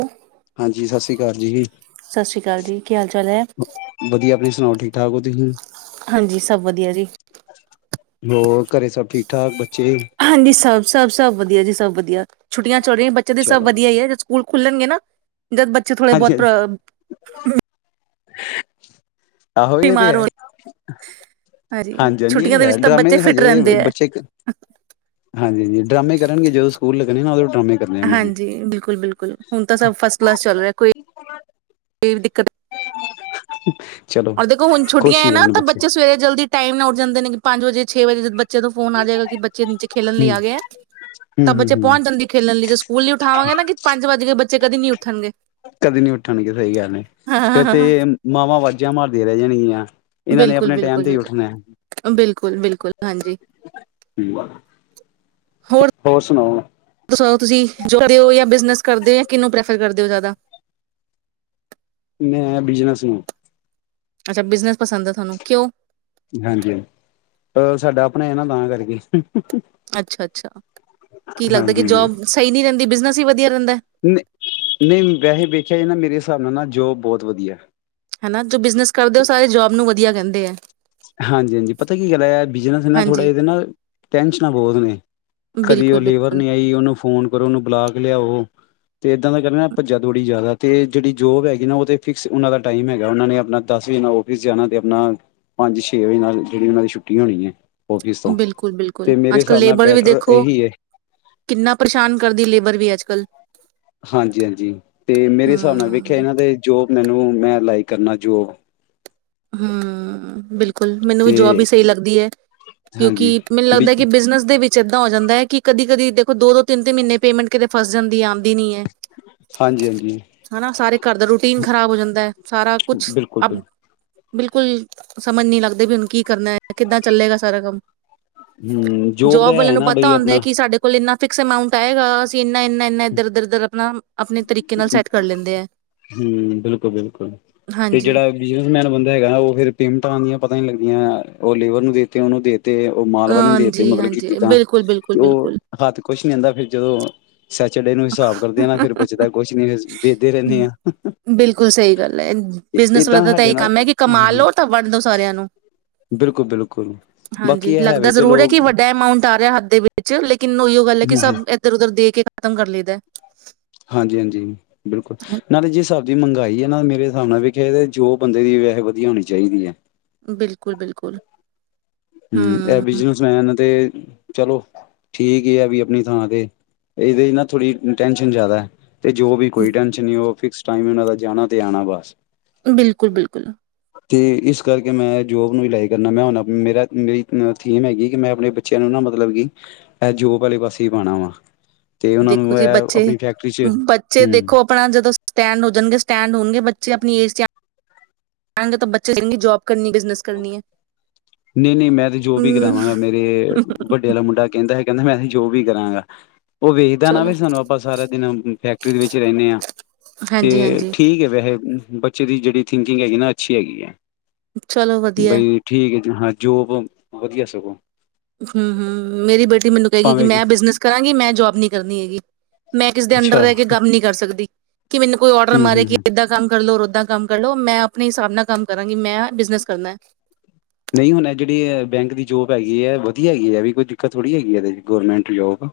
Hello ਹਾਂਜੀ ਸਤਿ ਸ੍ਰੀ ਅਕਾਲ ਜੀ ਸਤਿ ਸ਼੍ਰੀ ਅਕਾਲ ਜੀ ਕੀ ਹਾਲ ਚਾਲ ਹੈ ਵਧੀਆ ਆਪਣੀ ਸੁਣਾਓ ਠੀਕ ਠਾਕ ਹੋ ਤੁਸੀਂ ਹਾਂਜੀ ਸਭ ਵਧੀਆ ਜੀ ਹੋਰ ਘਰੇ ਸਭ ਠੀਕ ਠਾਕ ਬੱਚੇ ਹਾਂਜੀ ਸਭ ਸਭ ਸਭ ਵਧੀਆ ਜੀ ਸਭ ਵਧੀਆ ਛੁੱਟੀਆਂ ਚੱਲ ਰ ਬੱਚ ਦੀ ਸਭ ਚਲੋ ਵਧੀਆ ਹੈ ਸਕੂਲ ਖੁੱਲਣਗੇ ਨਾ ਦ ਬੱਚੇ ਥੋੜੇ ਹਾਂਜੀ ਬਹੁਤ ਹਾਂਜੀ ਆਹੋ ਇਹ ਤੇ ਹੈ ਹੋ ਹਾਂਜੀ ਹਾਂਜੀ ਇਹ ਛੁੱਟੀਆਂ ਤੇ ਦੇ ਹੈ ਵਿੱਚ ਤਾਂ ਡਰਾਮੇ ਬੱਚੇ ਫਿਟ ਹਜੇ ਰਹਿੰਦੇ ਹੈ ਬੱਚੇ ਹਾਂਜੀ ਹਾਂ ਡਰਾਮੇ ਕਰਨਗੇ ਜਦੋਂ ਸਕੂਲ ਲੱਗਣੇ ਨਾ ਉਦੋਂ ਡਰਾਮੇ ਕਰਨੇ ਆ ਉਹਨਾਂ ਨੇ ਹਾਂਜੀ ਬਿਲਕੁਲ ਬਿਲਕੁਲ ਹੁਣ ਤਾਂ ਸਭ ਇਹ ਵੀ ਦਿੱਕਤ [unintelligible] ਔਰ ਦੇਖੋ ਹੁ ਛੱਟੀਆਂ ਖੁਸ਼ ਹੈ ਹੀ ਨਾ ਰਹਿਣ ਤਾਂ ਬੱਚੇ ਸਵੇਰੇ ਜਲਦੀ ਟਾਈਮ ਨਾਠ ਜਾਂਦੇ ਨੇ ਕਿ ਪੰਜ ਵਜੇ ਛੇ ਵਜੇ ਬੱਚੇ ਤੋਂ ਫੋਨ ਆ ਜਾਏਗਾ ਕਿ ਬੱਚੇ ਨੀਚੇ ਖੇਲਣ ਲਈ ਹਮ ਆ ਗਏ ਆ ਹਮ ਤਾਂ ਹਮ ਬੱਚੇ ਹਮ ਪਹੁੰਚ ਜਾਂਦੇ ਖੇਲਣ ਲਈ ਜ ਸਕੂਲ ਨ ਉਠਾਵਾਂਗੇ ਨਾ ਕਿ ਪੰਜ ਵੱਜ ਕੇ ਬੱਚੇ ਕਦੀ ਨੀ ਉੱਠਣਗੇ ਕਦੇ ਨੀ ਉੱਠਣਗੇ ਸਹੀ ਗੱਲ ਹੈ ਫੇਰ ਤੇ ਹਾਂ ਮਾਵਾਂ ਵਾਜਾਂ ਮਾਰਦੀਆਂ ਰਹਿ ਜਾਣਗੀਆਂ ਇਹਨਾਂ ਨੇ ਬਿਲਕੁਲ ਆਪਣੇ ਟਾਈਮ ਬਿਲਕੁਲ ਬਿਲਕੁਲ ਬਿਲਕੁਲ ਬਕੁ ਬਿਲਕਲ ਠੀ ਹੋਰ ਸੁਣਾਓ ਤੁਸੀਂ ਜੋਦੇ ਹੋ ਜਾਂ ਬਿਜਨਸ ਕਰਦੇ ਹੋ ਜਾਂ ਕਿਹਨੂੰ ਪ੍ਰੈਫਰ ਕਰਦੇ ਹੋ ਜ਼ਿਆਦਾ ਮੈਂ ਬਿਜਨਸ ਨੂੰ ਅੱਛਾ ਬਿਜਨਸ ਪਸੰਦ ਹੈ ਤੁਹਾਨੂੰ ਕਿਉਂ ਹਾਂਜੀ ਸਾਡਾ ਆਪਣਾ ਹੈ ਨਾ ਤਾਂ ਕਰਕੇ ਅੱਛਾ ਅੱਛਾ ਅੱਛਾ ਕੀ ਲੱਗਦਾ ਕਿ ਜੋਬ ਸਹੀ ਨਹੀ ਰਹਿੰਦੀ ਬਨਸ ਨਹੀਂ ਨਹੀਂ ਵੈੇ ਵੇਚਿਆ ਹੀ ਨਾ ਮੇਰੇ ਹਿਸਾਬ ਨਾਲ ਨਾ ਜੋਬ ਬਹੁਤ ਵਧੀਆ ਹਨਾ ਜੋ ਬਿਜਨਸ ਕਰਦੇ ਉਹ ਸਾਰੇ ਜੋਬ ਨੂੰ ਵਧੀਆ ਕਹਿੰਦੇ ਆ ਹਾਂਜੀ ਹਾਂਜੀ ਪਤਾ ਕੀ ਗੱਲ ਬਿਜਨਸ ਨਾ ਥੋੜ੍ਹਾ ਹਾਂਜੀ ਜਦੇ ਨਾ ਟੈਨਸ਼ਨਾਂ ਬਹੁਤ ਨੇ ਕਦੀ ਬਿਲਕੁਲ, ਉਹ ਲੇਬਰ ਬਿਲਕੁਲ। ਨਹੀ ਆਈਓਨੂੰ ਫੋਨ ਕਰੋ ਉਹਨੂੰ ਬੁਲਾ ਕੇ ਲਿਆਓ ਤੇ ਇੱਦਾਂ ਦਾ ਕਰਨਾ ਭੱਜਾ ਥੋੜ੍ਹੀ ਜ਼ਿਆਦਾ ਤੇ ਜਿਹੜੀ ਜੋਬ ਹੈਗੀ ਨਾ ਉਹ ਤੇ ਫਿਕਸ ਉਹਨਾਂ ਦਾ ਟਾਈਮ ਹੈਗਾ ਉਹਨਾਂ ਨੇ ਆਪਣਾ ਦਸ ਵਜੇ ਨਾਲ ਫਿਸ ਜਾਣਾ ਅਤੇ ਆਪਣਾ ਪੰਜ ਛੇ ਵਜੇ ਨਾਲ ਜਿਹੜੀ ਉਹਨਾਂ ਦੀ ਛੁੱਟੀ ਹੋਣੀ ਹੈਏ ਬਿਲਕੁਲ ਬਿਲਕੁਲ ਅੱਜ ਕਲ ਲੇਬਰ ਵੀ ਬੈਟਰ ਦੇਖੋ ਇਹੀ ਹੈ ਕਿੰਨਾ ਪਰੇਸ਼ਾਨ ਕਰਦੀ ਲੇਬਰ ਵੀ ਅੱਜ ਕਲ ਕੱਲ ਹਾਂਜੀ ਹਾਂਜੀ ਤੇ ਮੇਰੇ ਹਿਸਾਬ ਨਾਲ ਵੇਖਿਆ ਹੂੰ, ਇਹਨਾਂ ਦੇ ਜੋ ਮੈਨੂੰ ਮੈਂ ਲਾਈਕ ਕਰਨਾ ਜੋ ਹਾਂ ਬਿਲਕੁਲ ਮੈਨੂੰ ਵੀ ਜੋਬ ਹੀ ਤੇ ਸਹੀ ਲੱਗਦੀ ਹੈ ਕਿਉਂਕਿ ਹਾਂਜੀ ਮੈਨੂੰ ਲੱਗਦਾ ਕਿ ਬਿਜਨਸ ਦੇ ਵਿੱਚ ਚਿੱਦਾਂ ਹੋ ਜਾਂਦਾ ਹੈ ਕਿ ਕਦੀ ਕਦੀ ਦੇਖੋ ਦੋ ਦੋ ਤਿੰਨ ਤਿੰਨ ਮਹੀਨੇ ਪੇਮੈਂਟ ਕਿਤੇ ਫਸ ਜਾਂਦੀ ਹੈ ਆਉਂਦੀ ਨੀ ਹੈ ਹਾਂਜੀ ਹਾਂਜੀ ਹਨਾ ਸਾਰੇ ਘਰ ਦਾ ਰੂਟੀਨ ਖ਼ਰਾਬ ਹੋ ਜਾਂਦਾ ਹੈ ਸਾਰਾ ਕੁਛ ਬਿਲਕੁਲ ਅ ਬਿਲਕੁਲ ਬਿਲਕੁਲ ਸਮਝ ਨਹੀਂੀ ਲੱਗਦੇ ਵੀ ਹਕ ਕਰਨਾ ਕਿੱਦਾਂ ਚੱਲੇਗਾ ਸਾਰਾ ਕੰਮ ਹੂੰ ਦਾ ਜੋਬ ਵਾਲੇ ਹੈ ਨੂੰ ਨਾ ਬਈ ਪਤਾ ਹੁੰਦਾ ਆਪਣਾ ਕਿ ਸਾਡੇ ਕੋਲ ਇੰਨਾ ਫਿਕਸ ਅਮਾਂਟਏਗਾ ਅਸੀਂ ਇੰਨਾ ਇੰਨਾ ਇਧਰ ਇਧਰ ਇਧਰ ਆਪਣਾ ਆਪਣੇ ਤਰੀਕੇ ਨਾਲ ਸੈਟ ਕਰ ਲੈਂਦੇ ਆ ਹੂੰ ਬਿਲਕੁਲ ਬਿਲਕੁਲ ਤੇ ਹਾਂਜੀ ਜਿਹੜਾ ਬਿਜਨਸਮੈਨ ਬੰਦਾ ਹੈਗਾ ਉਹ ਫਿਰ ਪੇਮਟਾਂ ਦੀਆਂ ਪਤਾ ਹੀੀ ਲੱਗਦੀਆਂ ਉਹ ਲੇਵਰ ਨੂੰ ਦੇ ਦਿੱਤੀ ਉਹਨੂੰ ਦੇ ਤੇ ਉਹ ਮਾਲ ਵਾਲਿਆਂ ਦੇ ਤੇ ਹਾਂਜੀ ਮਤਲ ਕੀਤੀ ਹਾਂਜੀ ਤਾਂ ਬਿਲਕੁਲ ਬਿਲਕੁਲ ਤੇ ਉਹ ਬਿਲਕੁਲ ਹੱਥ ਕੁਛ ਨ ਜਾਂਦਾ ਫਿਰ ਜਦੋਂ ਸੈਚਡੇ ਨੂੰ ਵੀ ਹਿਸਾਬ ਕਰਦੇ ਆ ਨਾ ਫਿਰ ਬਚਦਾ ਕੁਛ ਨੀ ਫ ਵੇਚਦੇ ਰਹਿੰਦੇ ਹਾਂ ਬਿਲਕੁਲ ਸਹੀ ਗੱਲ ਹੈ ਬਿਜਨਸ ਏਦਾਂ ਵਾਲਾ ਤਾਂ ਸਾਡੇ ਇਹੀ ਨਾਲ ਕੰਮ ਹੈ ਕਿ ਕਮਾ ਲੋ ਤਾਂ ਵੰਡ ਦੋ ਸਾਰਿਆਂ ਨੂੰ ਬਿਲਕੁਲ ਬਿਲਕੁਲ ਬਾਕੀ ਹਾਂਜੀ ਇਹ ਹੈ ਲੱਗਦਾ ਵੀ ਜ਼ਰੂਰ ਹੈ ਚਲੋ ਕਿ ਵੱਡਾ ਅਮਾਉਂਟ ਆ ਰਿਹਾ ਹੱਥ ਦੇ ਵਿੱਚ ਲੇਕਿਨ ਉੋ ਗੱਲ ਹੈ ਕਿ ਸਭ ਇੱਧਰ ਉਧਰ ਦੇ ਕੇ ਖ਼ਤਮ ਕਰ ਲਈਦਾ ਹਾਂਜੀ ਹਾਂਜੀ ਬਿਲਕੁਲ ਨਾਲੇ ਜੀ ਸਾ ਦੀ ਮੰਹਗਾਈ ਹੈ ਨਾ ਮੇਰੇ ਹਿਸਾਬ ਨਾਲ ਵੇਖੇ ਜੋ ਬੰਦੇ ਦੀ ਵੈਸੇ ਵਧੀਆ ਹੋਣੀ ਚਾਹੀਦੀ ਹੈ ਬਿਲਕੁਲ ਬਿਲਕੁਲ ਹਮ ਇਹ ਬਿਜਨਸਮੈਨ ਤੇ ਚਲੋ ਠੀਕ ਆ ਵੀ ਆਪਣੀ ਥਾਂ ਤੇ ਇਹਦੇ ਨਾ ਥੋੜੀ ਟੈਸ਼ਨ ਜ਼ਿਆਦਾ ਹੈ ਤੇ ਜੋ ਵੀ ਕੋਈ ਟੈਨਸ਼ਨ ਨਹੀਂ ਉਹ ਫਿਕਸ ਟਾਈਮ ਉਹਨਾਂ ਦਾ ਜਾਣਾ ਤੇ ਆਉਣਾ ਬਸ ਬਿਲਕੁਲ ਬਿਲਕੁਲ ਤੇ ਇਸ ਕਰਕੇ ਮੈਂ ਜੋਬ ਨੂੰ ਲ ਲਾਈ ਕਰਨਾ ਮੈਂ ਹੁਣ ਮੇਰਾ ਮੇਰੀ ਥੀਮ ਹੈਗੀ ਕਿ ਮੈਂ ਆਪਣੇ ਬੱਚਿਆਂ ਨੂੰ ਨਾ ਮਤਲਬ ਕਿ ਇਹ ਜੋਬ ਵਾਲੇ ਪਾਸੇ ਪਾਉਣਾ ਵਾ ਤੇ ਉਹਨਾਂ ਦੇਖੋ ਨੂੰ ਜੀ ਇਹ ਬੱਚੇ ਆਪਣੀ ਫੈਕਟਰੀ ਚ ਬੱਚੇ ਹੂੰ ਦੇਖੋ ਆਪਣਾ ਜਦੋਂ ਸਟੈਂਡ ਹੋ ਜਾਣਗੇ ਸਟੈਂਡ ਹੋਣਗੇ ਬੇ ਬੱਚੇ ਆਪਣੀ ਜ ਜਾ ਤਾਂ ਬੱਚੇ ਲਗੇ ਜ ਜੋਬ ਕਰਨੀ ਹੈ ਬਿਜਨਸ ਕਰਨੀ ਹੈ ਨਹੀਂ ਨਹੀਂ ਮੈਂ ਤੇ ਜੋ ਵੀ ਹਮ ਕਰਾਵਾਂਗਾ ਮੇਰੇ ਵੱਡੇ ਵਾਲਾ ਮੁੰਡਾ ਕਹਿੰਦਾ ਹੈਗਾ ਕਹਿੰਦਾ ਮੈਂ ਅਸੀ ਜੋ ਵੀ ਕਰਾਂਗਾ ਉਹ ਵੇਖਦਾ ਨਾ ਚਲੋ ਵੀ ਸਾਨੂੰ ਆਪਾਂ ਸਾਰਾ ਦਿਨ ਫੈਕਟਰੀ ਦੇ ਵਿੱਚ ਰਹਿੰਦੇ ਹਾਂ ਹਾਂਜੀ ਤੇ ਹਾਂਜੀ ਠੀਕ ਵੈਸੇ ਬੱਚੇ ਦੀ ਜਿਹੜੀ ਥਿੰਕਿੰਗ ਹੈਗੀ ਨਾ ਅੱਛੀ ਹੈਗੀ ਹੈ ਚਲੋ ਵਧੀਆ ਬਈ ਠੀਕ ਹੈ ਹਾਂ ਜੋਬ ਵਧੀਆ ਸਗੋਂ। ਹੂੰ ਹੂੰ ਮੇਰੀ ਬੇਟੀ ਮੈਨੂੰ ਕਹਿਗੀ ਕਿ ਭਾਵੇਂ ਮੈਂ ਬਿਜਨਸ ਕਰਾਂਗੀ ਮੈਂ ਜੋਬ ਨੀ ਕਰਨੀ ਹੈਗੀ ਮੈਂ। ਕਿਸੇ ਦੇ ਅੰਡਰ ਅੱਛਾ ਰਹਿ ਕੇ ਕੰਮ ਨੀ ਕਰ ਸਕਦੀ। ਤੇ। ਕਿ ਮੈਨੂੰ ਕੋਈ ਔਡਰ ਹੂੰ ਮਾਰੇ ਹੂੰ ਕਿ, ਹੂੰ ਏਦਾ ਕੰਮ ਕਰ ਲਓ ਔਰ। ਉਦਾਂ ਕੰਮ ਕਰ ਲਓ ਮੈਂ ਆਪਣੇ ਹਿਸਾਬ ਨਾਲ ਕੰਮ ਕਰਾਂਗੀ ਮੈਂ ਬਿਜ਼ਨਸ ਕਰਨਾ। [unintelligible] ਨਹੀਂ ਹੁਣ ਇਹ ਜਿਹੜੀ ਐ ਬੈਂਕ ਦੀ ਜੋਬ ਹੈਗੀ ਹੈ ਵਧੀਆ ਹੈਗੀ ਹੈ ਵੀ ਕੋਈ ਦਿੱਕਤ ਥੋੜ੍ਹੀ ਹੈਗੀ ਇਹਦੇ ਗਵੌਰਮੈਂਟ ਜੋਬ।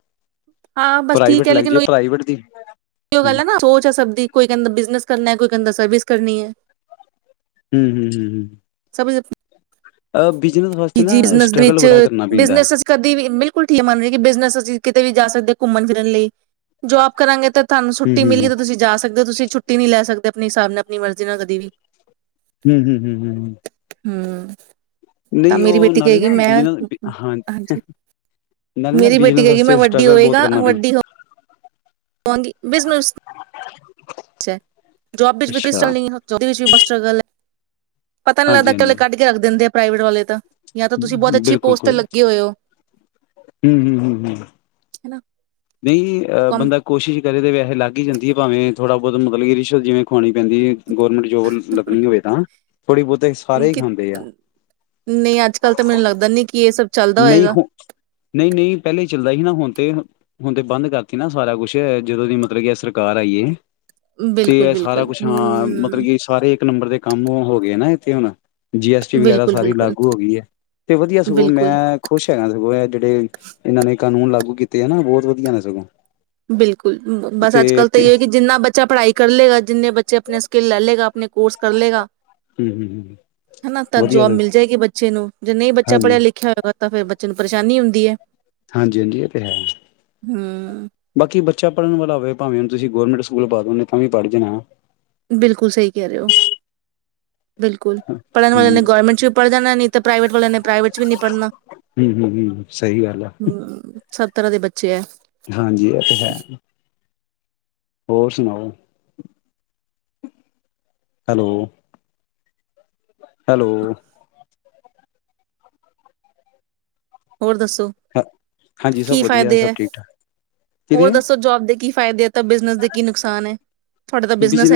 ਹਾਂ ਬਸ ਠੀਕ ਪ੍ਰਾਈਵੇਟ ਹੈ ਲੱਗ ਲੇਕਿਨ ਜਾਏ ਪ੍ਰਾਈਵੇਟ ਦੀ? ਉਹੀ ਗੱਲ ਹੂੰ ਹੈ ਨਾ ਸੋਚ ਹੈ ਸਭਦੀ ਕੋਈ ਕਹਿੰਦਾ ਬਿਜਨਸ ਕਰਨਾ ਕੋਈ। ਕਹਿੰਦਾ ਸਰਵਿਸ ਕਰਨੀ ਹੈ। ਹੂੰ ਹੂੰ ਹੂੰ ਹੂੰ। ਸਭ ਇੱਥੇ। ਅਬ। ਕਿ ਬਿਜਨਸ ਦੇ ਵਿੱਚ ਪੈਂਦਾ ਬਿਜਨਸ ਅਸੀਂ ਕਦੀ ਵੀ ਬਿਲਕੁਲ ਠੀਕ ਮੰਨਦੇ ਹਾ ਕੀ ਬਿਜ਼ਨਸ ਅਸੀਂ ਕਿਤੇ ਵੀ। ਜਾ ਸਕਦੀ ਘੁੰਮਣ ਫਿਰਨ ਲਈ। ਜੋਬ ਕਰਾਂਗੇ ਤਾਂ ਤੁਹਾਨੂੰ ਹੂੰ ਛੁੱਟੀ ਹੂੰ ਮਿਲੀ ਤਾਂ ਤੁਸੀਂ ਜਾ ਸਕਦੇ ਹੋ ਤੁਸੀਂ ਛੁੱਟੀ। [unintelligible] ਛੁੱਟੀ ਨਹੀਂ ਲੈ ਸਕਦੇ ਆਪਣੇ ਹਿਸਾਬ ਨਾਲ ਆਪਣੀ ਮਰਜ਼ੀ ਨਾਲ ਕਦੀ ਵੀ। ਹੂੰ ਹੂੰ ਹੂੰ ਹੂੰ ਹੂੰ। [unintelligible] ਹੂੰ। [unintelligible] ਤਾਂ ਨਹੀਂ ਮੇਰੀ ਉਹ ਬੇਟੀ ਨਾਲੇ ਕਹੇਗੀ ਨਾ, ਮੈਂ ਬਿਜ਼ਨਸ ਹਾਂਜੀ ਨਾਲੇ ਨਾ ਮੇਰੀ ਬੇਟੀ ਬਿਜ਼ਨਸ ਕਹੇਗੀ ਵਾਸਤੇ ਮੈਂ ਨਾ ਵੱਡੀ ਸਟਰਗਲ ਬਹੁਤ ਕਰਨਾ ਪੈਂਦਾ। ਪਉਂਦੀ ਬਿਜਨਸ। ਅੱਛਾ ਜੋਬ ਵਿੱਚ ਵੀ ਅੱਛਾ ਕ੍ਰਿਸਟਲ ਨਹੀਂ ਏ ਏਦੇ ਵਿੱਚ ਵੀ ਬਸ! ਸਟ੍ਰਗਲ ਹੈ। ਪਤਾ ਨੀ ਹਾਂਜੀ ਲੱਗਦਾਕੱਲੇ, ਹਾਂਜੀ ਕੱਢ ਕੇ ਰੱਖ ਦਿੰਦੇ ਆ। ਪ੍ਰਾਈਵੇਟ ਵਾਲੇ ਤਾਂ। ਜਾਂ ਤਾਂ ਤੁਸੀਂ ਬਹੁਤ ਅੱਛੀ ਬਿਲਕੁਲ ਪੋਸਟ ਤੇ ਕੋਰੀ ਲੱਗੇ ਹੋਏ ਹੋ ਹੂੰ ਹੂੰ ਹੂੰ ਹੂੰ। ਹਨਾ। ਨਹੀਂ ਜੀ ਕੰ ਬੰਦਾ ਕੋਸ਼ਿਸ਼ ਕਰੇ ਤਾਂ ਵੈਸੇ ਲੱਗ ਹੀ ਜਾਂਦੀ ਹੈ ਭਾਵੇਂ? ਥੋੜਾ ਬਹੁਤ ਮਤਲਬ ਕਿ ਰਿਸ਼ਵਤ ਜਿਵੇਂ ਖਵਾਉਣੀ ਪੈਂਦੀ ਹੈ। ਗੌਰਮੈਂਟ ਜੋਬ ਲੱਗਣੀ ਹੋਵੇ ਤਾਂ ਥੋੜ੍ਹੀ ਬਹੁਤੇ ਸਾਰੇ ਹੀ ਕਿ ਖਾਂਦੇ ਆ। ਨਹੀਂ ਅੱਜ ਕੱਲ ਤਾਂ ਮੈਨੂੰ ਲੱਗਦਾ ਨਹੀਂ ਕਿ ਇਹ ਸਭ ਚੱਲਦਾ ਨਹੀਂ ਹੋਏਗਾ ਹੋਰ, ਨਹੀਂ ਨਹੀਂ ਪਹਿਲੇ। ਚੱਲਦਾ ਸੀ ਨਾ ਹੁਣ ਤੇ ਹੁਣ ਤੇ ਬੰਦ ਕਰਤੇ ਨਾ ਸਾਰਾ ਕੁਛ ਜਦੋਂ ਦੀ ਮਤਲਬ ਕਿ ਏ ਸਰਕਾਰ ਆਈਏ। ਬਿਲਕੁਲ ਤੇ ਸਾਰਾ ਬਿਲਕੁਲ ਕੁਛ ਹਾਂ, ਮਤਲਬ ਹਮ, ਕਿ ਸਾਰੇ ਇੱਕ ਨੰਬਰ ਦੇ ਕੰਮ ਹੋ ਗਏ ਨਾ। ਤੇ ਹੁਣ? ਜੀ ਐਸ ਟੀ ਵਗੈਰਾ ਬਿਲਕੁਲ ਸਾਰੀ ਬਿਲਕੁਲ ਲਾਗੂ ਹੋ ਗਈ ਹੈ ਤੇ, ਵਧੀਆ ਸਗੋਂ। ਬਿਲਕੁਲ ਮੈਂ ਖੁਸ਼ ਹੈਗਾ ਸਗੋ ਇਹ ਜਿਹੜੇ, ਇਹਨਾਂ ਨੇ ਕਾਨੂੰਨ ਲਾਗੂ ਕੀਤੇ ਆ ਨਾ, ਬਹੁਤ ਵਧੀਆ ਨੇ ਸਗੋਂ। ਬਿਲਕੁਲ ਬਸ ਅੱਜ ਤੇ ਕੱਲ ਤਾਂ ਇਏ ਕੀ ਜਿੰਨਾ ਬੱਚਾ ਪੜਾਈ ਕਰ ਲਏਗਾ ਜਿੰਨੇ ਬੱਚੇ ਆਪਣੇ ਸਕਿੱਲ ਲੈ ਲਏਗਾ। ਆਪਣੇ ਕੋਰਸ ਕਰ ਲਗਾ। ਹਮ ਹਮ ਹਨਾ ਤਾਂ ਵਧੀਆ ਜੋਬ ਮਿਲ ਜਾਏਗੀ ਬੱਚੇ ਨੂੰ ਜੇ ਨਹੀਂ ਬੱਚਾ ਹਾਂਜੀ ਪੜੀਆ ਲਿਖਿਆ ਹੋਇਗਾ ਤਾਂ ਫਿਰ ਬੱਚਿਆ ਨੂੰ ਪਰੇਸ਼ਾਨੀ ਹੁੰਦੀ ਹੈ। ਹਾਂਜੀ ਹਾਂਜੀ ਇਹ ਤੇ ਹੈ। ਹਮ ਬਾਕੀ ਬੱਚਾ ਪੜਨ ਵਾਲਾ ਹੋਵੇ ਭਾਵੇਂ ਹੁਣ ਤੁਸੀ ਗੌਰਮੈਂਟ ਸਕੂਲ ਪਾ ਦੋ ਤਾਂ ਵੀ ਪੜ ਜਾਣਾ। ਬਿਲਕੁਲ ਸਹੀ ਕਹਿ ਰਹੇ ਹੋ। ਬਿਲਕੁਲ ਹਮ ਪੜਨ ਵਾਲਿਆਂ ਹਮ ਨੇ ਗੌਰਮੈਂਟ ਚ ਵੀ ਪੜ ਜਾਣਾ ਨਹੀਂ ਤੇ ਪ੍ਰਾਈਵੇਟ ਵਾਲਿਆਂ ਨੇ ਪ੍ਰਾਈਵੇਟ ਚ ਵੀ ਨਹੀਂ ਪੜਨਾ ਹਮ ਹਮ ਸਹੀ ਗੱਲ ਆ ਹਮ। ਸੱਤਰਹਾਂ ਦੇ ਬੱਚ ਹਾਂਜੀ ਓਹ ਤੇ ਹੈ। ਹੋਰ ਸੁਣਾਓ। ਹੈਲੋ। ਹੈਲੋ। ਹੋਰ ਦੱਸ। ਹਾਂਜੀ ਸਭ ਕੀ ਵਧੀਆ ਫਾਇਦੇ ਸਭ ਹੈ ਠੀਕ ਠਾਕ ਹੋਰ ਕਿਦੇ ਦੱਸੋ ਜੋਬ ਦੇ ਕੀ ਫ਼ਾਇਦੇ ਆ ਤਾਂ ਬਿਜਨਸ ਦੇ ਕੀ ਨੁਕਸਾਨ ਹੈ ਬਿਜਨ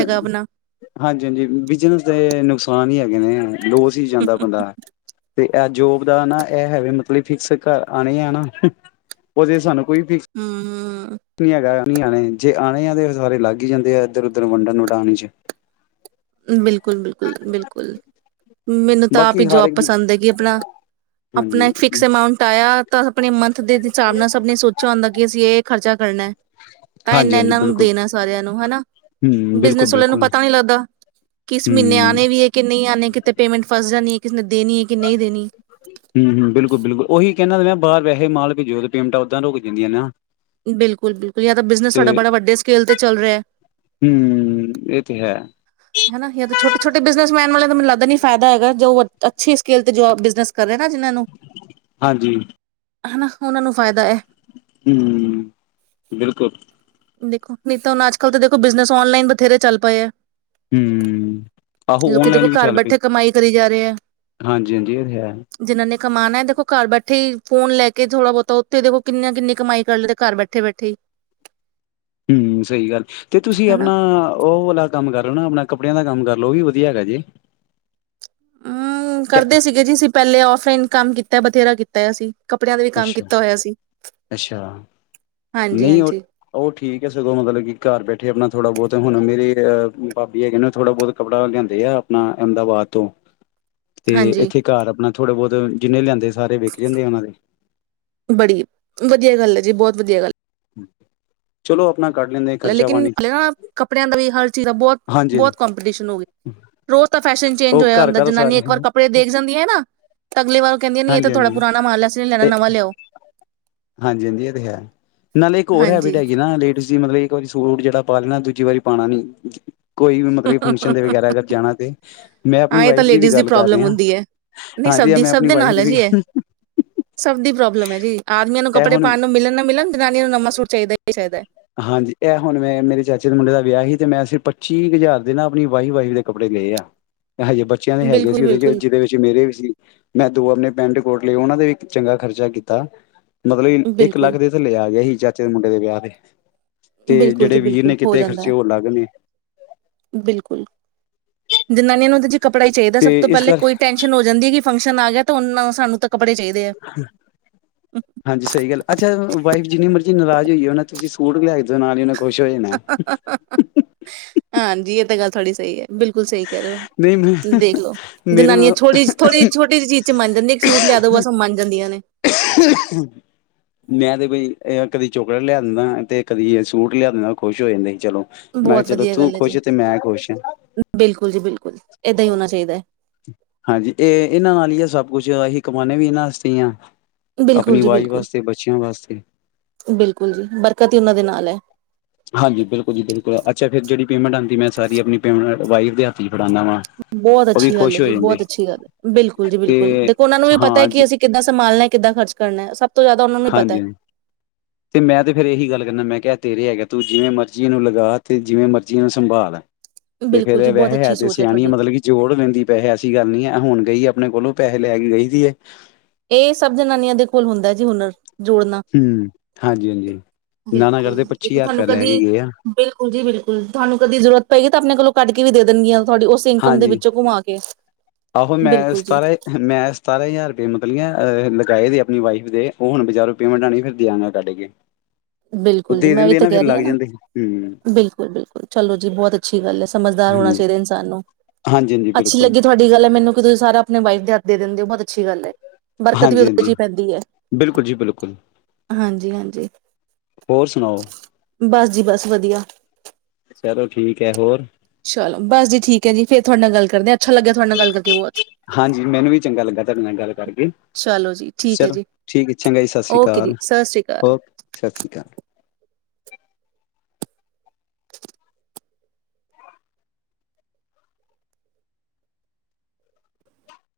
ਹਾਂਜੀ ਹਾਂਜੀ ਬਿਜਨਸ ਦੇ ਨੁਕਸਾਨ ਹੀ ਹੈਗੇ ਨੇ ਲੋਸ ਹੀ ਜਾਂਦਾ ਬੰਦਾ। ਤੇ ਇਹ ਜੋਬ ਦਾ ਨਾ ਇਹ ਐ ਹੈ ਮਤਲਬ ਫਿਕਸ ਘਰ ਆਉਣਾ ਹੀ ਆਉਣਾ ਹੁਹ ਉਸੀ ਸਾਨੂੰ ਹਮ ਹਮ। ਕੁਛ ਨੀ ਹੈਗਾ। ਨੀ ਆਣੇ ਜੇ ਆਣੇ ਆ ਤੇ ਸਾਰੇ ਲੱਗ ਹੀ ਜਾਂਦੇ ਆ ਇੱਧਰ ਉਧਰ ਵੰਡਣ ਵਨਡਾਣ ਚ। ਬਿਲਕੁਲ ਬਿਲਕੁਲ ਬਿਲਕੁਲ ਮੈਨੂੰ ਤਾਂ ਆਪ ਹੀ ਬਾਕੀ ਹਰ ਜੋਬ ਇੱਕ ਪਸੰਦ ਹੈਗੀ ਆਪਣਾ ਆਪਣਾ ਇੱਕ ਹਾਂਜੀ ਫਿਕਸ ਅਮਾਉਂਟ ਆਇਆ ਤਾਂ। ਆਪਣੇ ਮੰਥ ਦੇ ਹਿਸਾਬ ਨਾਲ ਸਭ ਨੇ ਸੋਚਿਆ ਹੁੰਦਾ ਕੀ ਅਸੀਂ ਇਹ ਖਰਚਾ ਕਰਨਾ ਤਾਂ ਹਾਂਜੀ ਇਨਾ ਹਾਂਜੀ ਇਹਨਾਂ ਨੂੰ ਬਿਲਕੁਲ ਦੇਣਾ ਸਾਰਿਆਂ ਨੂੰ ਹਨਾ ਹੂੰ ਬਿਲਕੁਲ ਬਿਜਨਸ ਵਾਲਿਆਂ ਨੂੰ ਬਿਲਕੁਲ ਪਤਾ ਨੀ ਲੱਗਦਾ ਕਿਸ ਹੂੰ ਮਹੀਨੇ ਆਉਣੇ ਵੀ ਹੈ ਕੀ ਨਹੀਂ ਆਣੇ ਕਿਤੇ ਪੇਮੈਂਟ ਫਸ ਨਹੀਂ ਕਿਸੇ ਦੇਣੀ ਹੈ ਕਿ ਨਹੀਂ ਦੇਣੀ ਹਮ ਹਮ ਬਿਲਕੁਲ ਬਿਲਕੁਲ ਉਹੀ। ਕਿਹਨਾਂ ਤਾਂ ਪਆ ਬਾਰ ਵੈਸੇ ਮਾਲ ਭੇਜੋ ਤੇ ਪੇਮਟਾ ਉੱਦਾਂ ਰੁਕ ਜਾਂਦੀਆਂ ਨਾ। ਬਿਲਕੁਲ ਬਿਲਕੁਲ ਜਾਂ ਤਾਂ ਬਿਜ਼ਨਸ ਤੇ ਤੁਹਾਡਾ ਬੜੇ ਵੱਡੇ ਸਕੇਲ ਤੇ ਚੱਲ ਰਿਯਾਂ। ਹੂੰ ਇਹ ਤੇ ਹੈ ਹਨਾ [unintelligible] ਛੋਟੇ ਛੋਟ ਬਿਜ਼ਨਸੈਨ ਵਲਆ ਨੂ ਮਨੂੰ ਲੱਗਦਾ ਨਹੀਂ ਫੇਦਾ ਹੈਗਾ ਜੋ ਉਹ ਅੱਛੀ ਸਕੇਲ ਤੇ ਜੋਬ ਬਜ਼ਨਸ ਕਰੇ ਨਾ ਜਿਹਨਾਂ ਨੂੰ ਹਾਂਜੀ ਹਨਾ ਉਹਨਾਂ ਨੂੰ ਫ਼ਾਇਦਾ ਏ। ਹੂੰ ਬਿਲਕੁਲ ਦੇਖੋ, ਨਹੀਂ ਤਾਂ ਹੁਣ ਅੱਜ ਕੱਲ ਤਾਂ ਦੇਖੋ ਬਿਜ਼ਨਸ ਔਨਲਾਈਨ ਬਥੇਰੇ ਚੱਲ ਪਏ ਹੈ। ਹੂੰ ਆਹੋ ਲੋਕੀ ਦੇਖੋ ਔਨਲਾਈਨ ਵੀ ਘਰ ਚੱਲ ਪਏ ਬੈਠੇ ਕਮਾਈ ਕਰੀ ਜਾ ਰਹੇ ਹੈ, ਹਾਂਜੀ ਹਾਂਜੀ ਇਹ ਤੇ ਹੈ ਜਿਹਨਾਂ ਨੇ ਕਮਾਨਣਾ ਦੇਖੋ ਘਰ ਬੈਠੇ ਹੀ ਫੋਨ ਲੈ ਕੇ ਥੋੜਾ ਬਹੁਤਾ ਉੱਥੇ ਦੇਖੋ ਕਿੰਨੀਆਂ ਕਿੰਨੀ ਕਮਾਈ ਕਰ ਲੈਂਦੇ, ਘਰ ਬੈਠੇ ਬੈਠੇ ਹੀ। ਹੂੰ, ਸਹੀ ਗੱਲ ਤੇ ਤੁਸੀਂ ਹਨਾ ਆਪਣਾ ਉਹ ਵਾਲਾ ਕੰਮ ਕਰਦੇ ਓ ਹਨਾ ਆਪਣਾ ਕੱਪੜਿਆਂ ਦਾ ਕੰਮ ਕਰ ਲਉ, ਉਹ ਵੀ ਵਧੀਆ ਹੈਗਾ ਜੇ। ਹੂੰ, ਟੈ ਕਰਦੇ ਸੀਗੇ ਜੀ ਅਸੀਂ ਪਹਿਲੇ ਆਫ ਲਾਈਨ ਕੰਮ ਕੀਤਾ ਬਥੇਰਾ ਕੀਤਾ। ਤਾ ਸੀ। ਅੱਛਾ, ਅੱਛਾ ਹਾਂਜੀ ਨਹੀਂ ਉਹ ਹਾਂਜੀ ਉਹ ਠੀਕ ਹੈ, ਸਗੋਂ ਮਤਲਬ ਕਿ ਘਰ ਬੈਠੇ ਆਪਣਾ ਥੋੜ੍ਹਾ ਬਹੁਤ ਤੇ ਹੁਣ ਮੇਰੀ ਅ ਭਾਬੀ ਹੈਗੇ ਨੇ, ਥੋੜਾ ਬਹੁਤ ਕੱਪੜਾ ਲਿਆਂਦੇ ਆ ਆਪਣਾ ਅਹਿਮਦਾਬਾਦ ਤੋਂ ਤੇ ਹਾਂਜੀ ਇੱਥੇ ਘਰ ਆਪਣਾ ਥੋੜੇ ਬਹੁਤ ਜਿੰਨੇ ਲਿਆਂਦੇ ਸਾਰੇ ਵਿਕ ਜਾਂਦੇ ਆ, ਉਹਨਾਂ ਦੇ। ਬੜੀ ਵਧੀਆ ਗੱਲ ਹੈ ਜੀ, ਬਹੁਤ ਵਧੀਆ ਗੱਲ। ਚਲੋ ਆਪ ਲੇਕਿਨ ਹਲੇ ਨਾ ਕੱਪੜਿਆਂ ਦਾ ਵੀ ਹਰ ਚੀਜ਼ ਦਾ ਬਹੁਤ ਹਾਂਜੀ ਬਹੁਤ ਕੰਪੀਟੀਸ਼ਨ ਹੋ ਗਿਆ, ਰੋਜ਼ ਤਾਂ ਫੈਸ਼ਨ ਚੇਂਜ ਉਹ ਹੋਇਆ ਘਰ ਹੁੰਦਾ ਘਰ ਜਨਾਨੀਆਂ ਸਾਰੇ ਇੱਕ ਵਾਰ ਹਾਂਜੀ ਕੱਪੜੇ ਦੇਖ ਜਾਂਦੀਆਂ ਨਾ ਅਗਲੇ ਵਾਰ ਕਹਿੰਦੀਆ ਨਹੀ ਇਹ ਤਾਂ ਥੋੜਾ ਹਾਂਜੀ ਪੁਰਾਣਾ ਮਾਲ ਅਸੀਂ ਨਹੀਂ ਲੈਣਾ ਤੇ ਨਵਾਂ ਲਿਆਉ। ਹਾਂਜੀ ਹਾਂਜੀ, ਇਹ ਤੇ ਹੈ, ਨਾਲੇ ਇੱਕ ਹੋਰ ਹੈਬੀਟ ਹੈਗੀ ਨਾ ਤੁਸੀਂ ਮਤਲਬ ਇੱਕ ਵਾਰੀ ਸੂਟ ਜਿਹੜਾ ਪਾ ਲੈਣਾ ਦੂਜੀ ਵਾਰੀ ਪਾਉਣਾ ਨੀ। ਕੋਈ ਵੀ ਮਤਲਬ ਫੰਕਸ਼ਨ ਦੇ ਵਗੈਰਾ ਅਗਰ ਜਾਣਾ, ਤੇ ਮੈਂ ਆਪਣੀ ਹਾਂ ਇਹ ਤਾਂ ਵਾਈਫ ਦੀ ਵੀ ਲੇਡੀਜ਼ ਗੱਲ ਕਰ ਪ੍ਰੋਬਲਮ ਰਿਹਾ, ਹੁੰਦੀ ਹੈ ਨਹੀਂ ਸਭ ਹਾਂਜੀ, ਦੀ ਮੈਂ ਸਭ ਆਪਣੀ ਦੇ ਵਾਈਫ ਨਾਲ ਦੀ ਹੈ ਵੀ ਜੀ ਗੱਲ ਕਰ ਇਹ ਰਿਹਾ। ਸਭ ਦੀ ਪ੍ਰੋਬਲਮ ਹੈ ਜੀ ਆਦਮੀਆਂ ਨੂੰ ਕੱਪੜੇ ਪਾਉਣ ਨੂੰ ਮਿਲਣ ਨਾ ਮਿਲਣ, ਜਨਾਨੀਆਂ ਨੂੰ ਨਵਾ ਸੂਟ ਚਾਹੀਦਾ ਹੀ ਚਾਹੀਦਾ। ਹਾਂਜੀ, ਇਹ ਹੁਣ ਮੈਂ ਮੇਰੇ ਚਾਚੇ ਦੇ ਮੁੰਡੇ ਦਾ ਵਿਆਹ ਸੀ ਤੇ ਮੈਂ ਪੱਚੀ ਹਜ਼ਾਰ ਦੇ ਨਾ ਆਪਣੀ ਵਾਈਫ ਦੇ ਕੱਪੜੇ ਲਏ ਆ। ਹਜੇ ਬੱਚਿਆਂ ਦੇ ਹੈਗੇ ਬਿਲਕੁਲ, ਸੀ, ਉਹਦੇ ਚ ਬਿਲਕੁਲ, ਜਿਹਦੇ ਵਿੱਚ ਮੇਰੇ ਵੀ ਸੀ, ਮੈਂ ਦੋ ਆਪਣੇ ਪੈਂਟ ਕੋਟ ਉਹਨਾਂ ਦਾ ਵੀ ਚੰਗਾ ਖਰਚਾ ਕੀਤਾ। ਮਤਲਬ ਇੱਕ ਬਿਲਕੁਲ, ਲੱਖ ਦੇ ਥੱਲੇ ਆ ਗਿਆ ਸੀ, ਚਾਚੇ ਦੇ ਮੁੰਡੇ ਦੇ ਵਿਆਹ ਤੇ। ਤੇ ਬਿਲਕੁਲ ਜੀ ਜਿਹੜੇ ਵੀਰ ਬਿਲਕੁਲ ਨੇ ਹੋ ਕੀਤੇ ਜਾਂਦਾ ਖ਼ਰਚੇ ਹੈ। ਉਹ ਅਲੱਗ ਨੇ। ਬਿਲਕੁਲ ਜਨਾਨੀਆਂ ਨੂੰ ਕੱਪੜਾ ਹੀ ਚਾਹੀਦਾ, ਤੇ ਸਭ ਤੋਂ ਇਸ ਪਹਿਲੇ ਕਰ ਕੋਈ ਟੈਸ਼ਨ ਹੋ ਜਾਂਦੀ ਹੈ ਕਿ ਫੰਕਸ਼ਨ ਫੰਕਸ਼ਨ ਆ ਗਿਆ ਤਾਂ ਹੁਣ ਸਾਨੂੰ ਤਾਂ ਕੱਪੜੇ ਚਾਹੀਦੇ ਆ। ਹਾਂਜੀ, ਸਹੀ ਗੱਲ ਅੱਛਾ, ਵਾਈਫ ਜਿੰਨੀ ਮਰਜ਼ੀ ਨਾਰਾਜ਼ ਹੋਈ ਉਹੇ ਤੁਸੀਂ ਉਹ ਨੂੰ ਵੀ ਆਹੀ ਨਾਲ ਹੀ ਉਹਨੇ ਖੁਸ਼ ਹੋ ਜਾਣਾ। ਜੀ ਇਹ ਗੱਲ ਤੋਡੀ ਸਹੀ ਐ। ਬਿਲਕੁਲ ਸਹੀ ਕਹਿ ਰਹੇ ਓ। ਨਹੀਂ ਮੈਂ ਦੇਖਲੋ ਮੇਰੇ ਜਨਾਨੀਆਂ ਨਾਲ ਥੋੜੀ ਹੀ ਥੋੜੀ ਛੋਟੀ ਜਿਹੀ ਚੀਜ਼ ਚ ਮੰਨ ਜਾਂਦੀ। ਇੱਕ ਸੂਟ ਲਿਆ ਦਿਓ ਸਭ ਮੰਨ ਜਾਂਦੀਆਂ ਨੇ। ਮੈਂ ਤੇ ਬਈ ਇਹ ਕਦੀ ਚੋਕਲੇਟ ਲਿਆ ਦਿੰਦਾ ਤੇ ਕਦੀ ਸੂਟ ਲਿਆ ਦਿੰਦਾ ਖੁਸ਼ ਹੋ ਜਾਂਦੇ ਈ। ਚਲੋ ਮੈਂ ਕਿਹਾ ਬਹੁਤ ਚਲੋ ਵਧੀਆ ਤੂੰ ਖੁਸ਼ ਤੇ ਮੈਂ ਖੁਸ਼। ਬਿਲਕਲ ਜੀ ਬਿਲਕੁਲ। ਏਦਾਂ ਈ ਹੋਣਾ ਚਾਹੀਦਾ ਐ। ਹਾਂਜੀ- ਇਹ ਇਨਾਂ ਨਾਲ ਹੀ ਆ ਸਭ ਕੁਛ। ਅਸੀਂ ਕਮਾਨੇ ਵੀ ਇਹਨਾਂ ਵਸਤੇ ਈ ਆ। ਬਿਲਕੁਲ ਆਪਣੀ ਜੀ ਵਾਈਫ ਬਿਲਕੁਲ। ਵਾਸਤੇ ਬੱਚਿਆਂ ਵਾਸਤੇ ਬਿਲਕੁਲ ਜੀ -ਬਰਕਤ ਈ ਉਨਾਂ ਦੇ ਨਾਲ ਐ। ਹਾਂਜੀ ਬਿਲਕੁਲ ਜੀ ਬਿਲਕੁਲ- ਅੱਛਾ ਫਿਰ ਜਿਹੜੀ ਪੇਮੈਂਟ ਆਂਦੀ ਮੈਂ ਸਾਰੀ ਆਪਣੀ ਪੇਮੈਂਟ ਵਾਇਫ ਦੇ ਹਥ ਈ- ਬਹੁਤ ਅੱਛੀ ਗੱਲ ਏ ਜੀ- ਬਹੁਤ ਅੱਛੀ ਗੱਲ ਏ। ਬਿਲਕੁਲ ਜੀ ਬਿਲਕੁਲ ਤੇ -ਦੇਖੋ ਉਨਾਂ ਨੂੰ ਵੀ ਪਤਾ ਹਾਂ ਕਿ ਜੀ ਅਸੀਂ ਕਿੱਦਾਂ ਸੰਭਾਲਣਾ ਕਿੱਦਾਂ ਖਰਚ ਕਰਨਾ ਸਭ ਤੋ ਜ਼ਿਆਦਾ ਉਨਾਂ ਨੂੰ ਹੀ ਪਤਾ ਐ। ਹਾਂਜੀ ਤੇ ਮੈਂ ਤੇ ਫੇਰ ਇਹੀ ਗੱਲ ਕੇਨਾ -ਮੈਂ ਕਿਹਾ ਤੇਰੇ ਹੈਗੇ ਤੂੰ ਜਿਵੇਂ ਮਰਜ਼ੀ ਇਨੂੰ ਲਗਾ ਤੇ ਜਿਵੇਂ ਮਰਜ਼ੀ ਇਨੂੰ ਸੰਭਾਲ। ਤੇ ਬਿਲਕੁਲ ਜੀ ਫ਼ੇਰ ਬਹੁਤ ਵੈਹੇ ਹੈ ਅੱਛੀ ਤੇ ਸੋਚ ਸਿਆਣੀ ਤੁਹਾਡੀ ਮਤਲਬ ਕਿ ਜੋੜ ਲੈਂਦੀ ਪੈਸੇ ਐਸੀ ਗੱਲ ਨੀ ਐ। ਹੁਣ ਗਈ ਆਪਣੇ ਕੋਲੋਂ ਪੈਸੇ ਲੈ ਕੇ ਗਈ ਦੀ ਏ। ਇਹ ਸਭ ਜਨਾਨੀਆਂ ਦੇ ਕੋਲ ਹੁੰਦਾ ਜੀ ਹੁਨਰ ਜੋੜਨਾ- ਹਮ ਹਾਂਜੀ ਹਾਂਜੀ ਨਾ ਨਾ ਬਿਲਕੁਲ ਕਰਦੇ ਪੱਚੀ ਜੋ ਹਜ਼ਾਰ ਤੁਹਾਨੂੰ ਰੁਪਇਆ ਲੈ ਕੇ ਕਦੀ ਗਏ ਆ ਬਿਲਕੁਲ ਜੀ ਬਿਲਕੁਲ- ਤੁਹਾਨੂੰ ਕਦੀ ਜਰੂਰਤ ਪਏਗੀ ਤਾਂ ਆਪਣੇ ਕੋਲੋਂ ਕਢ- ਵੀ ਦੇ-ਦੇਣਗੀਆਂ ਹਾਂਜੀ -ਆਹੋ ਮੈਂ ਬਿਲਕੁਲ ਜੀ ਸਤਾਰਾਂ ਮੈਂ ਸਤਾਰਾਂ ਹਜ਼ਾਰ ਰੁਪਏ ਮਬ ਵੀ-ਆਹ ਲਗਾਏ ਦੇ ਆਪਣੀ ਵਾਈਫ ਦੇ ਉਹ ਹੁਣ ਬਾਜਾਰੋਂ ਪੇਮੈਂਟ ਆਣੀ ਫਿਰ ਦਿਆਂ ਕੱਢ ਕੇ। ਉਹ ਬਿਲਕੁਲ ਜੀ ਦੇ ਮੈਂ ਵੀ ਦਿੰਦੇ ਤੇ ਫਿਰ ਕਹਿ ਰੀ ਆ ਲੱਗ ਨਾ। ਜਾਂਦੇ ਹਮ ਬਿਲਕੁਲ- ਬਿਲਕੁਲ ਚਲੋ ਜੀ ਬਹੁਤ ਅੱਛੀ ਗੱਲ ਐ। ਸਮਝਦਾਰ ਹੋਣਾ ਹਾਂਜੀ ਚਾਹੀਦਾ ਇਨਸਾਨ ਨੂੰ। ਹਾਂਜੀ ਹਾਂਜੀ ਅੱਛੀ ਬਿਲਕੁਲ ਲੱਗੀ ਤੁਆਡੀ ਗੱਲ ਮੈਨੂੰ ਕੀ ਤੁਸੀਂ ਸਾਰਾ ਆਪਣੇ ਵਾਈਫ ਦੇ ਹਥ ਦੇ ਦਿੰਦੇ ਓ ਬਹੁਤ ਅੱਛੀ ਗੱਲ ਐ। ਬਰਕਤ ਵੀ ਹਾਂਜੀ ਓਹੋ ਹਾਂਜੀ ਜੀ ਪੈਂਦੀ ਐ। ਬਿਲਕੁਲ ਜੀ ਬਿਲਕੁਲ ਹਾਂਜੀ -ਹਾਂਜੀ ਹੋਰ ਸੁਣਾਓ ਬਸ ਜੀ ਬਸ ਵਧੀਆ। ਚਲੋ ਠੀਕ ਹੈ ਹੋਰ ਚਲੋ, ਬਸ ਜੀ ਠੀਕ ਐ ਜੀ ਫੇਰ ਤੁਡਾ- ਨਾਲ ਗੱਲ ਕਰਦੇ ਆ। ਅੱਛਾ ਲੱਗਿਆ ਤੁਆਡੇ ਨਾਲ ਗੱਲ ਕਰ- ਹਾਂਜੀ ਮੈਨੂੰ ਵੀ ਚੰਗਾ ਲੱਗਾ ਤਾਡੇ ਨਾਲ ਗੱਲ ਕਰਕੇ। ਚਲੋ ਜੀ ਠੀਕ ਹੈ ਚਲੋ ਜੀ ਠੀਕ ਏ ਚੰਗਾ ਜੀ ਸਾਸਰੀ ਓਕੇ ਜੀ ਕਾਲ ਸਤਿ ਸ਼੍ਰੀ ਅਕਾਲ ਓ ਸਸਰੀ ਕਾਲ।